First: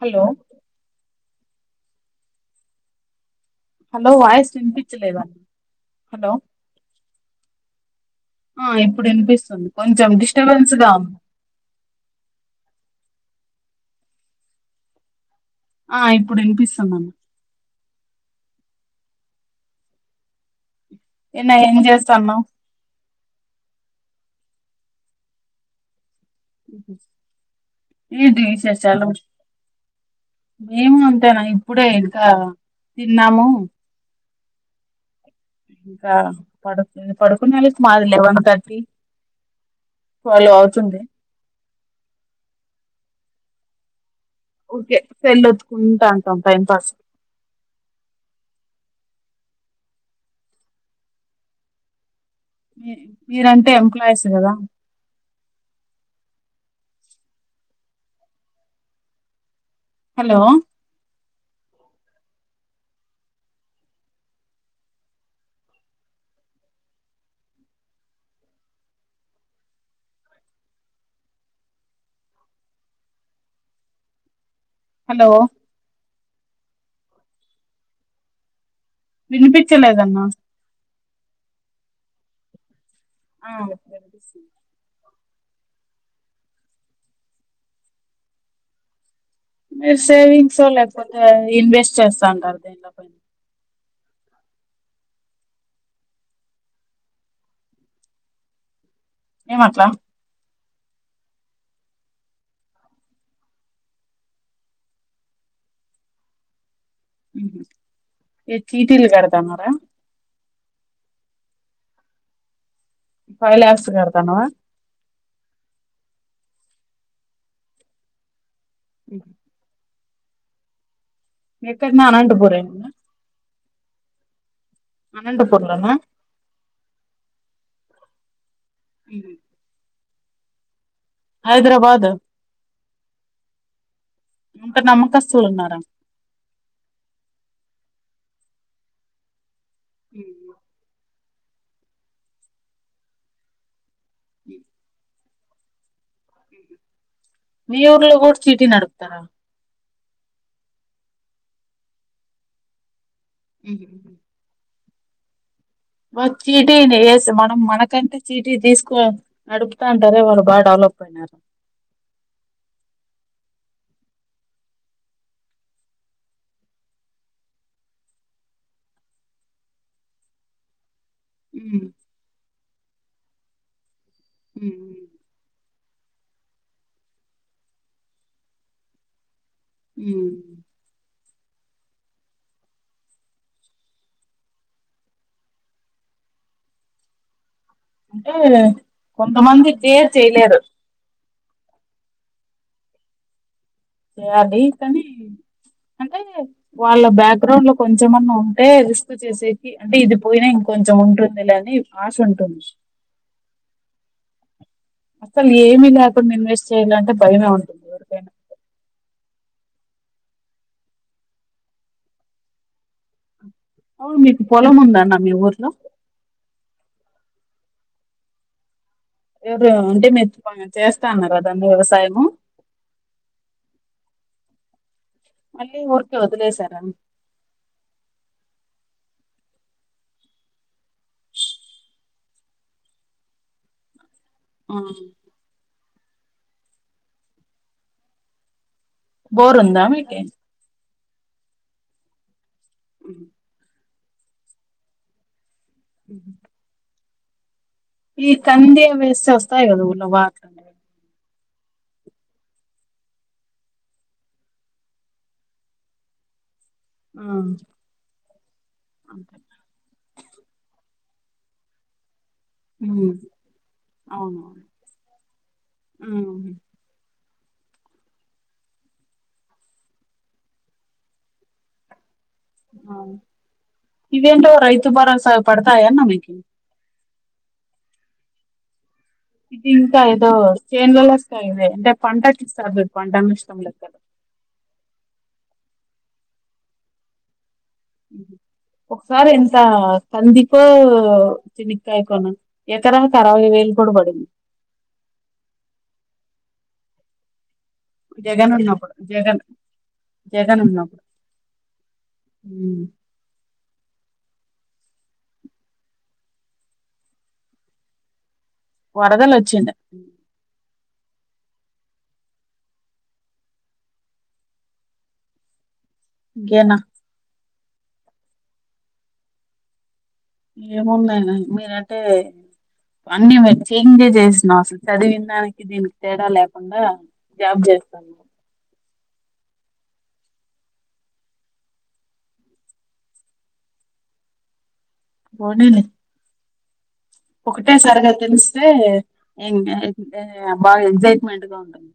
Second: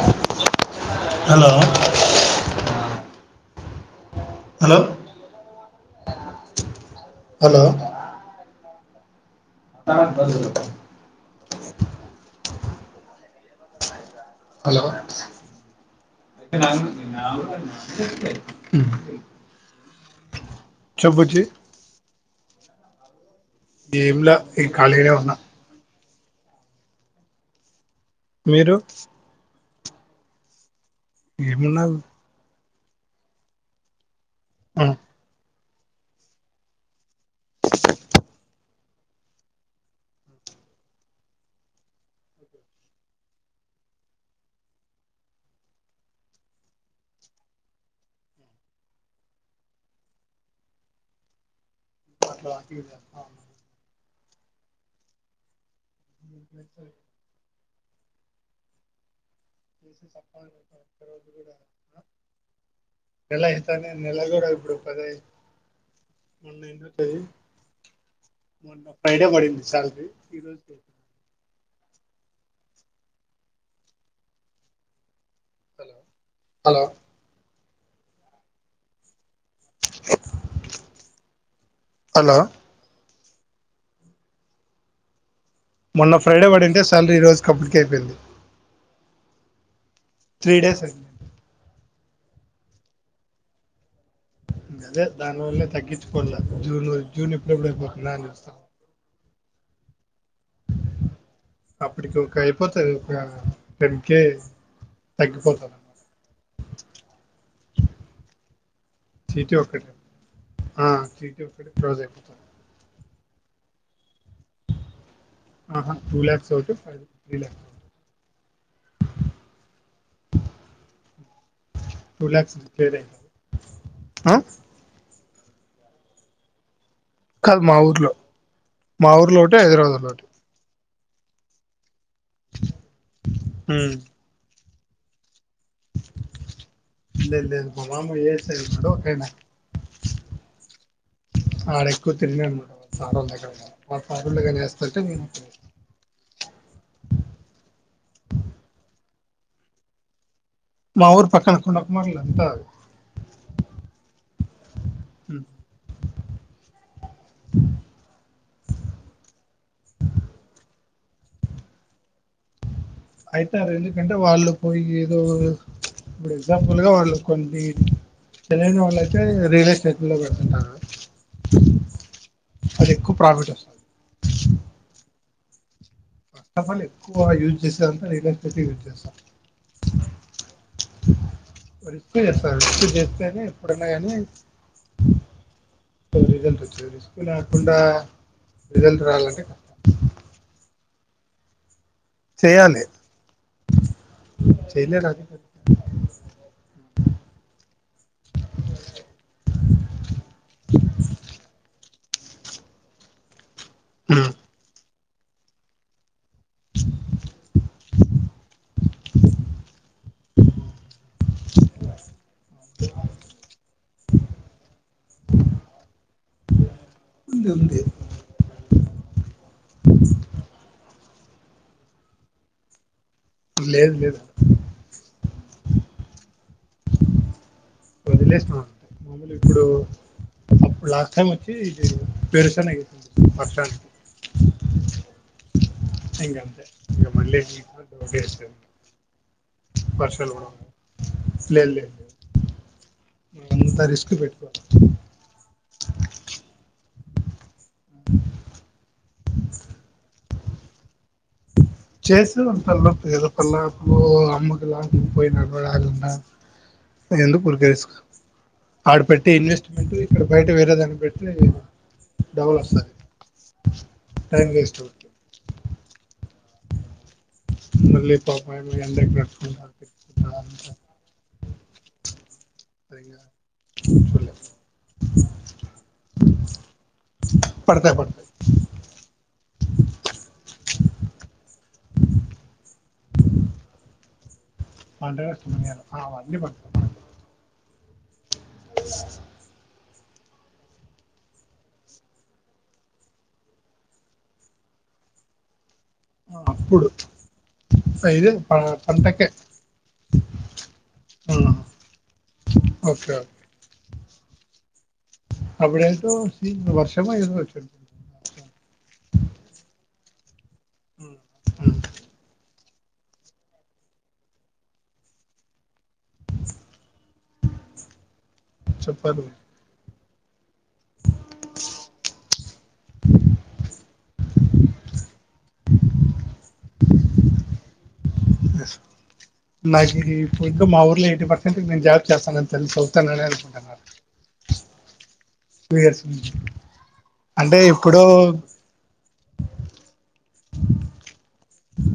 Hello hello hello voice hello వినిపించలేదా! Hello hello ఆ ఇప్పుడు వినిపిస్తుంది కొంచెం డిస్టబెన్స్ గా ఉంది హలో ఆ ఇప్పుడు [inaudible] వినిపిస్తుందమ్మా హ్మ్ ఏన్నా ఏం చేస్తన్నావ్ ఏంలే ఈ ఖాళీగానే ఉన్న హ్మ్ హు.. ఎంటి మీరు ఇషేశలు మేము అంతేనా ఇప్పుడే ఏమున్నా ఇంకా తిన్నాము హ్మ్ ఇంకా పడుకున్ పడుకున్నాది మాది లెవన్ థర్టీ ట్వెల్వ్ అవుతుంది ఓకే సెల్ ఒత్తుకుంటా అంటం టైం పాస్ మీ మీరంటే ఎంప్లాయీస్ కదా [inaudible] ఎంప్లాయి హలో [inaudible] [inaudible] నెల అయితేనే నెల కూడా ఇప్పుడు పదై మొన్నే ఏమంటది మొన్న ఫ్రైడే పడింది శ్యాలరీ ఈరోజు లేదు హలో హలో హలో వినిపించలేదన్న హలో ఆ ఇప్పుడు వినిపిస్తుంది మొన్న ఫ్రైడే పడింటే శ్యాలరీ ఈరోజు కంప్లీట్ ఐపోయింది మీరు సేవింగ్స్ లేకపోతే ఇన్వెస్ట్ చేస్తా అంటారు డబ్బులు అదే దానివల్లే తగ్గించుకోవాల జూన్ వర జూన్ ఎప్పుడెప్పుడు అయిపోతుందా అని చూస్తా ఏమట్లా అప్పటికి ఒక అయిపోతది ఇక టెన్ కె తగ్గిపోతాది [inaudible] హ్మ్ హు ఏ చీట్టిలు చీటీ కడతన్నారా ఒక్కటే ఆ చిట్టి ఒక్కటె క్లోజ్ ఐంది ఫై లక్స్ కడతా ఆహ టూ లక్స్ అవుతే హ్మ్ ఎక్కడన్నా అనంతపురేనా హ అనంతపూర్ లోన కాదు మా ఊర్లో మా మ్మ్. ఊర్లో ఒకటి హైదరాబాద్ లో ఒకటి హైదరాబాద్ ఉ అంతా నమ్మకస్తులు ఉన్నారా లేదు లేదు మా మామ ఏ సైడ్ ఉన్నాడో అక్కడనే కిదువా ఆడు ఎక్కువ తినలేడు మేడమ్ సారోల్ల దగ్గర మా పనులు నేను ఏస్తంటే మేము మీ ఊర్లో కూడా సిటీ నడుపుతారా మా ఊర్ పక్కన కుండా కుమార్ లంక అది ఉహు హు ఉ వాల్ చీటీ నెయస్ మనం మనకంటే సిటీ తీసుకో అన్ నడుపుతా అంటారే వాళ్ళు బాగా డెవలప్ అయినారు అయితే అది ఎందుకంటే వాళ్ళు పోయి ఏదో ఇప్పుడు ఎగ్జాంపుల్ గా వాళ్ళు కోండి చెన్నై వాళ్ళు అయితే రియల్ ఎస్టేట్ లో పెడుతుంటార ఉ అది ఎక్కువ ప్రాఫిట్ వస్తది మ్మ్. ఫస్ట్ ఆఫ్ ఆల్ ఎక్కువ యూజ్ చేసేదంతా ఎలక్ట్రిసిటీ యూజ్ చేస్తాను ఉ వాడు ఇప్పుడే చేస్తాడాటా ఇప్పుడు చేస్తేనే ఎప్పుడన్నా కానీ రిజల్ట్ వచ్చేది రిస్క్లా కుండా అంటే రిజల్ట్ రావాలంటే కష్టం కొంతమంది డేర్ చేయలేరు చేయాలి ఏ అద్ది కానీ చేయలేరు అది అంటే వాళ్ళ బ్యాక్గ్రౌండ్ లో కొంచెం అన్న ఉంటే రిస్క్ చేసేకి అంటే ఇది పోయినా ఇంకో కొంచెం ఉంటుంది లే ఆశ ఉంటుంది అసలు ఏమి లేకుండా ఇన్వెస్ట్ చేయాలి అంటే భయమే ఉంటుంది ఎవరికైనా అవును మీకు పొలం ఉందా అన్న మీ ఊర్లో ఉంది ఉంది ఎవరు అంటే మెచ్చుకో చేస్తా అన్నారు అదన్న వ్యవసాయము లేదు లేదు మల్లి ఊరికే వదిలేసార వదిలేస్తున్నా మాములు ఇప్పుడు అప్పుడు లాస్ట్ టైమ్ వచ్చి ఇది పేరుసాన్ అయ్యింది పక్షానికి హై రా అంతే ఇగ మళ్ళీ షిప్ తోసేసు కోవడం బోర్ ఉందా మీకే లేదు లేదు నేను అంతా రిస్క్ పెట్టుకోను ఉహు అన్నయ్య చేస్ తలనొప్పి కదా పల్లకు అమ్మకులాంటి పోయినా కూడ అది ఉన్నా అ ఆ ఎందుకు ఊరికే రిస్క్ ఆడ పెట్టి ఇన్వెస్ట్మెంట్ ఇక్కడ బయట వేరే దాన్ని పెట్ లే డబల్ వస్తది ఉమ్ టైం వెస్ట్ ఉ అలీ పాప యాన్ ఇగ అందరికి పెట్టుకుంటారు [unintelligible] అవును చూడలేదు ఇవేంటో రైతు భరోస పడతాయా అన్న మీకి పడుతది పడుతది ఇది ఇంకా ఏదో చేన్లల లెక్క అయిందే తరు పంటకి ఇస్తారు పంటను ఇష్టం లేక్కారు పంట పెడుతున్నాం ఇయ్యాల ఆ అన్ని పెడుతున్నాం ఒకసారి ఎంత కందికో చెనిగికాయికొనా ఎకరాకు అరవై వేలు కూడా పడింది అ అప్పుడు ఇదే జగన్ ప- ఉన్నప్పుడు పంటకే జగన్ జగన్ ఉన్నప్పుడు ఆ, ఊ మ్ ఓకే అప్పుడేదో సీజన్ వర్షమో ఏదో వచ్చిండా వరదోలోచిండా అవును ఇంకెన్నా చెప్పాలి మే ఏమున్నాయి మీరంటే అన్ని మ చంజే చేసినాం అసలు చదివిన దానికి దీనికి తేడా లేకుండా జాబ్ చేస్తాను నాకు ఇప్పుడు ఇంకా మా ఊర్లో ఎయిటీ పర్సెంట్ నేను జాబ్ చేస్తానని తెలిసి చదుతానని అనుకుంటున్నారు టూ ఇయర్స్ నుంచి అంటే ఒకటే ఇప్పుడు సారిగా తెలిస్తే ఎంగ ఎంగ బాగా ఎగ్జైట్మెంట్ గా ఉంటుంది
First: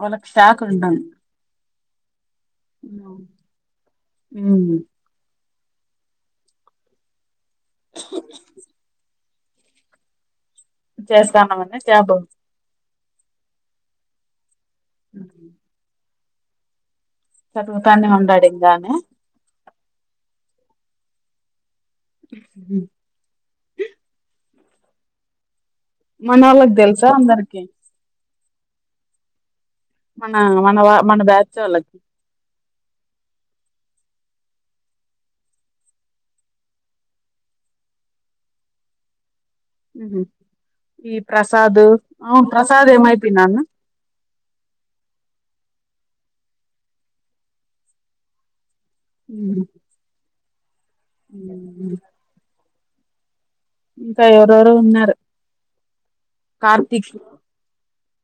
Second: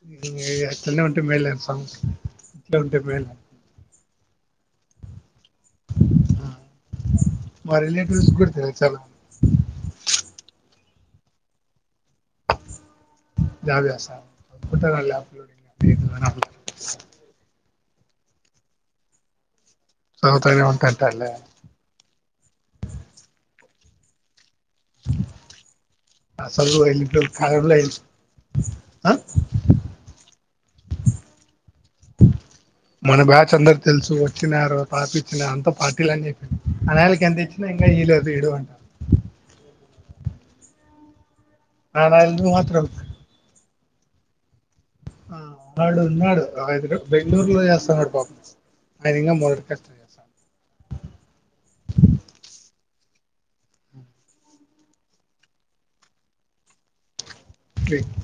వాళ్ళకి మ్ షాక్ ఉంటుంది అట్లనే ఉంటే మేలు లే మే సామి ఇట్లే ఉంటే మేలు మ్ ఆ మా రిలేటివ్స్ గుడ తెల్సల్ల చేస్తానవనా జాబు జాబ్ చేస్తున్నారని అనుకుంటారు వాళ్ళు చదువుతానే ఉండాడు అనా చదువుతానే ఉంటాంటానలే అని నా మనోళ్ళకి సదువు తెలుసా అయిపోయి ఓ అందరికి కాలంలో అ మన మన వా మన బ్యాచ్ వాళ్ళకి మన బ్యాచ్ అందరు తెలుసు వచ్చినారు తాపిచ్చిన అంత పార్టీలు అని చెప్పిరు ఆ నైళ్లకి ఎంత ఇచ్చినా ఇంకా ఇయ్య లేదు ఇడు అంటారు ఉమ్ హు ఈ ప్రసాద్ ఆ అనాయలు మాత్రం ప్రసాద్ ఏమయిపోయినాడు నా ఆ వాడు ఉన్నాడు బెంగళూరులో చేస్తాన్నాడు పాపం అదింగా మొదటి కట్ మ్ ఇంకా ఎవరెవరో ఉన్నారు కార్తిక్ దిక్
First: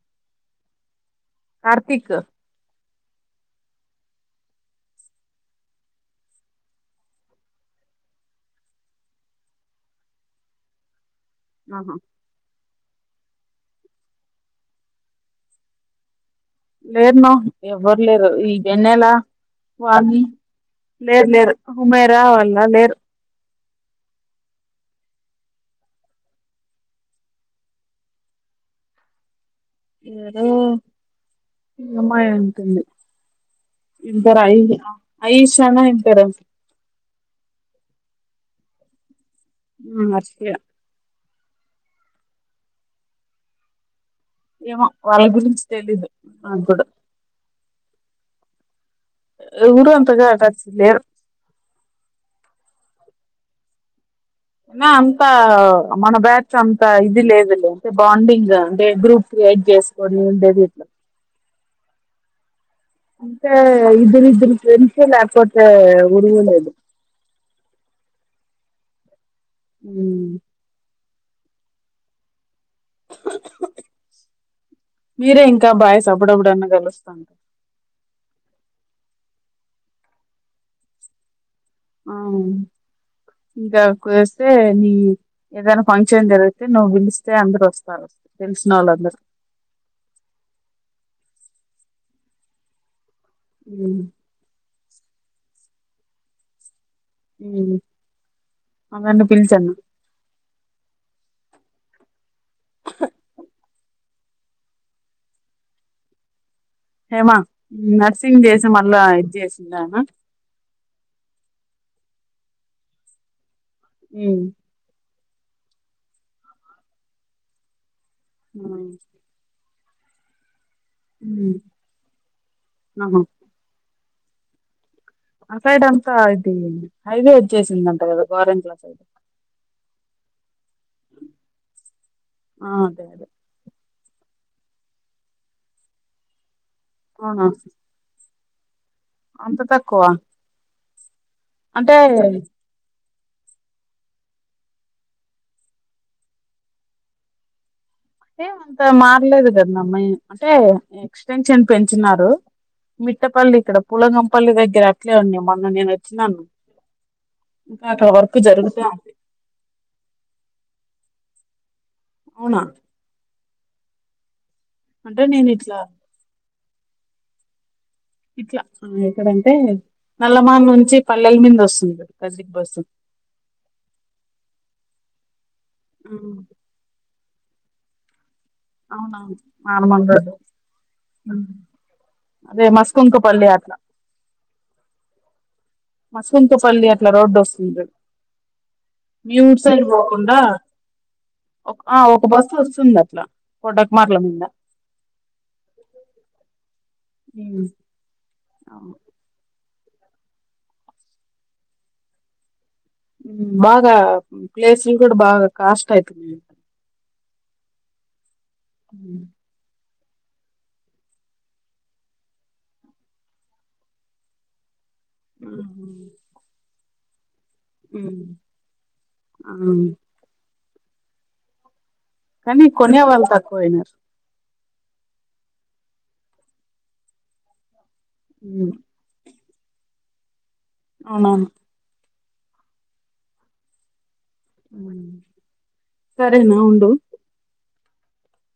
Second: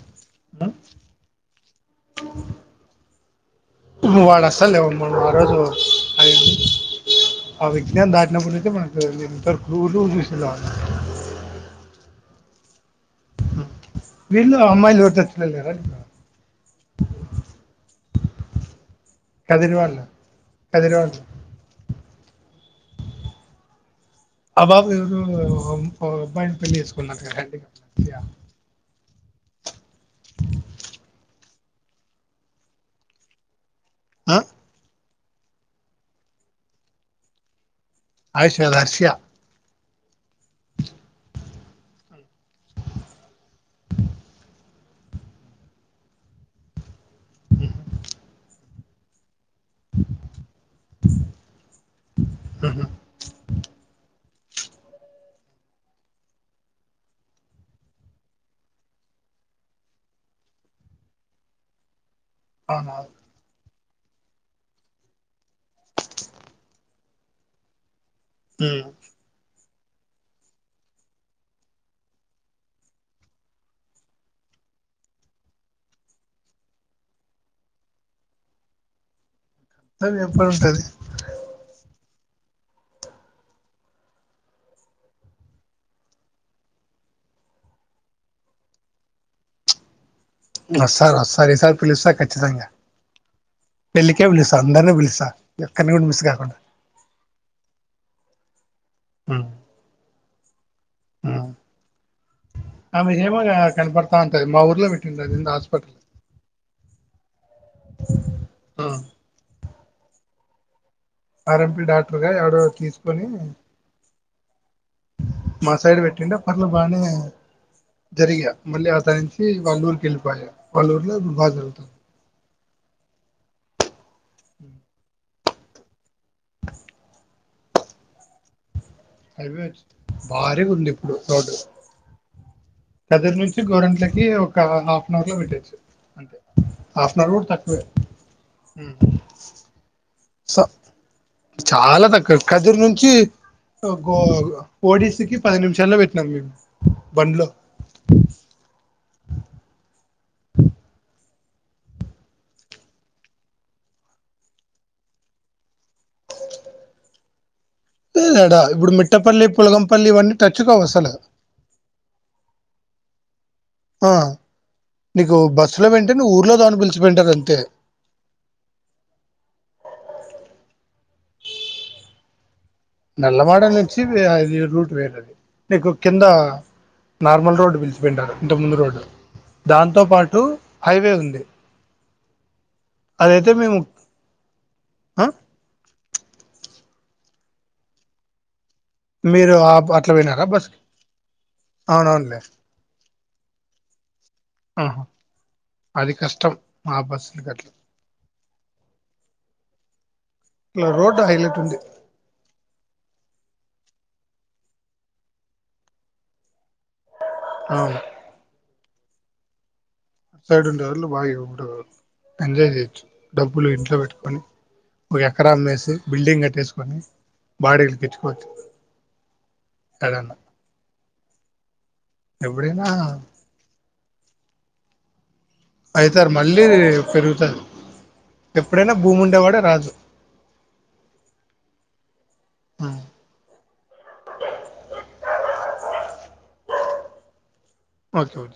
ఆ కార్తిక్ వాడు అస్సలు మనము ఆరోజు ఆ విజ్ఞాం దాటినప్పుడు నుంచి మనకు నేను ఒకతూరి కూడా చూసిండ్ల వాన్ని ఆహా మ్ వీళ్ళు అమ్మాయిలు ఎవరు టచ్ లో లేరా నీకు లేరున ఎవ్వరు లేరు ఈ వెన్నెలా కదిరి వాళ్ళు వాని కదిరి వాళ్ళు లేరు లేరు ఉమెరా వాల లేరు ఆ పాప ఎవరో ఒక అబ్బాయిని పెళ్లి చూసుకొంది కదా అంట కదా హ్యాండిక్యాప్ దివ్య ఏదో ఈ అమ్మాయి అయ్యుంటుంది ఇంటర్ ఆ అయింది ఆయిషా నా ఏం పేరు అయిషా కాదు అర్షియ ఆ మర్చి పోయా ఏమో వాళ్ళ గురించి తెలీదు నాకుడ ఎవరు అంతగా టచ్ లేరు ఉహు మే అంత మన బ్యాచ్ అంత ఇది లేదులే అంటే బాండింగ్ అంటే గ్రూప్ కైట్ చేసుకోని ఉండేది ఇట్లా అవునా ఇద్దరు ఇద్దరు ఫ్రెండ్స్ యే లాప్టాప్ విలువే లేదు హ హ్మ్మ్ మీరే ఇంకా బాయ్స్ అప్పుడప్పుడన్న కలుస్తా ఉం అది ఎప్పుడంట అది అవును ఇంకా కుదిస్తే నీ ఏదైనా ఫంక్షన్ జరిగితే నువ్వు పిలిస్తే అందరు వస్తారు తెలిసనోల్లందరూ వస్తారు వస్తారు ఈ సారి పిలుస్త కచ్చితంగా ఉమ్ పెళ్ళికే పిలుస్త అందరినీ పిలుస్త ఒకరిని కూడా మిస్ కాకుండా ఆ అందరినీ ఉమ్ పిలిచన్న ఉమ్ ఆమె హేమా కనపడతా ఉంటది మా ఊర్లో పెట్టింది అది ఏందో హాస్పిటల్ హేమా నర్సింగ్ చేసి మళ్ళా ఉమ్ ఇది చేసిందానా ఆ ర్ ఎంపీ డాక్టర్గా ఎవరో తీసుకొని ఉ మా సైడ్ పెట్టిండే పర్లు బాగానే జరిగా మళ్ళీ ఉమ్ ఆతనించి వాళ్ళ ఊరికి వెళ్లిపోయ వాళ్ల ఊరిలో బాగ జరుగుతుంది ఆ ఆ సైడ్ అంతా ఇది హైవే వచేసిందంట కదా గోరంట్ల సైడ్ హైవే వ భారీగా ఉంది ఇప్పుడు రోడ్డు ఆ అదే అదే కదిరి నుంచి గోరెంట్లకి కి ఒక హాఫ్ అన్ అవర్ లో పెట్టచ్చు అంటే హాఫ్ అన్ అవర్ అవునా కూడా తక్కువే అంత తక్కువ స అంటే చాలా తక్కవ కదిరి నుంచి గో ఓడిసీకి పది నిమిషాల్లో పెట్టినాం మేము బండ్లో అంటే అంత మారలేదు కద అమ్మాయి అంటే ఎక్స్టెన్షన్ పెంచినారు మిట్టపల్లి ఇక్కడ పులంగంపల్లి దగ్గర అట్లే ఉండి మొన్న నేను వచ్చినాను ఇంకా అక్కడ వర్క్ లేడా జరుగుతా ఇప్పుడు ఉంది మిట్టపల్లి పులగంపల్లి ఇవన్నీ టచ్చుకావు అసలు అవునా ఆ అంటే నీకు నేను ఇట్లా బస్సులో వెంటేనే ఊర్లో దాన పిలుచుకపోయింటది అంతే ఇట్లా ఎక్కడంటే నల్లమాన్ నుంచి పల్లెల మీద వస్తుంది కదిరి బస్సు నల్లమాడ నుంచి అది రూట్ వేరది నీకు కింద నార్మల్ రోడ్డు పిలిచిపోయింటారు ఇంతముందు రోడ్డు అవునవును దాంతో నార్మల్ రోడ్డు పాటు హైవే ఉంది అదే అదైతే మస్కుంకపల్లిఅట్లా మేము ఆ మసూతోపల్లి అట్లా రోడ్డు వస్తుంది మీరు ఆ అట్లా మ్యూట్స్డ్పోకుందా పోయినారా బస్ ఒక ఆ ఒక అవునవునులే బస్సు వస్తుంది అట్లా కోడాకుమార్ల మీద ఆహా అది కష్టం మా బస్సులు ఉమ్. గట్లు అవును ఇలా రోడ్ హైలైట్ ఉంది బాగా ప్లేస్లు కూడా బాగా కాస్ట్ అయితుది అవును ఉ ఆ సైడ్ ఉండే రోజులు బాగా ఇప్పుడు ఎంజాయ్ చేయొచ్చు డబ్బులు ఇంట్లో పెట్టుకొని ఒక ఎకరా అమ్మేసి బిల్డింగ్ కట్టేసుకొని బాడిలుకి తెచ్చుకోవచ్చు కదా కానీ కొనే వాళ్ళు తక్కువయినారు అయితారు మళ్ళీ పెరుగుతారు ఎప్పుడైనా భూమి ఉండేవాడు రాజు అవునా ఉమ్ సరేనా ఉండు ఓకే ఓకే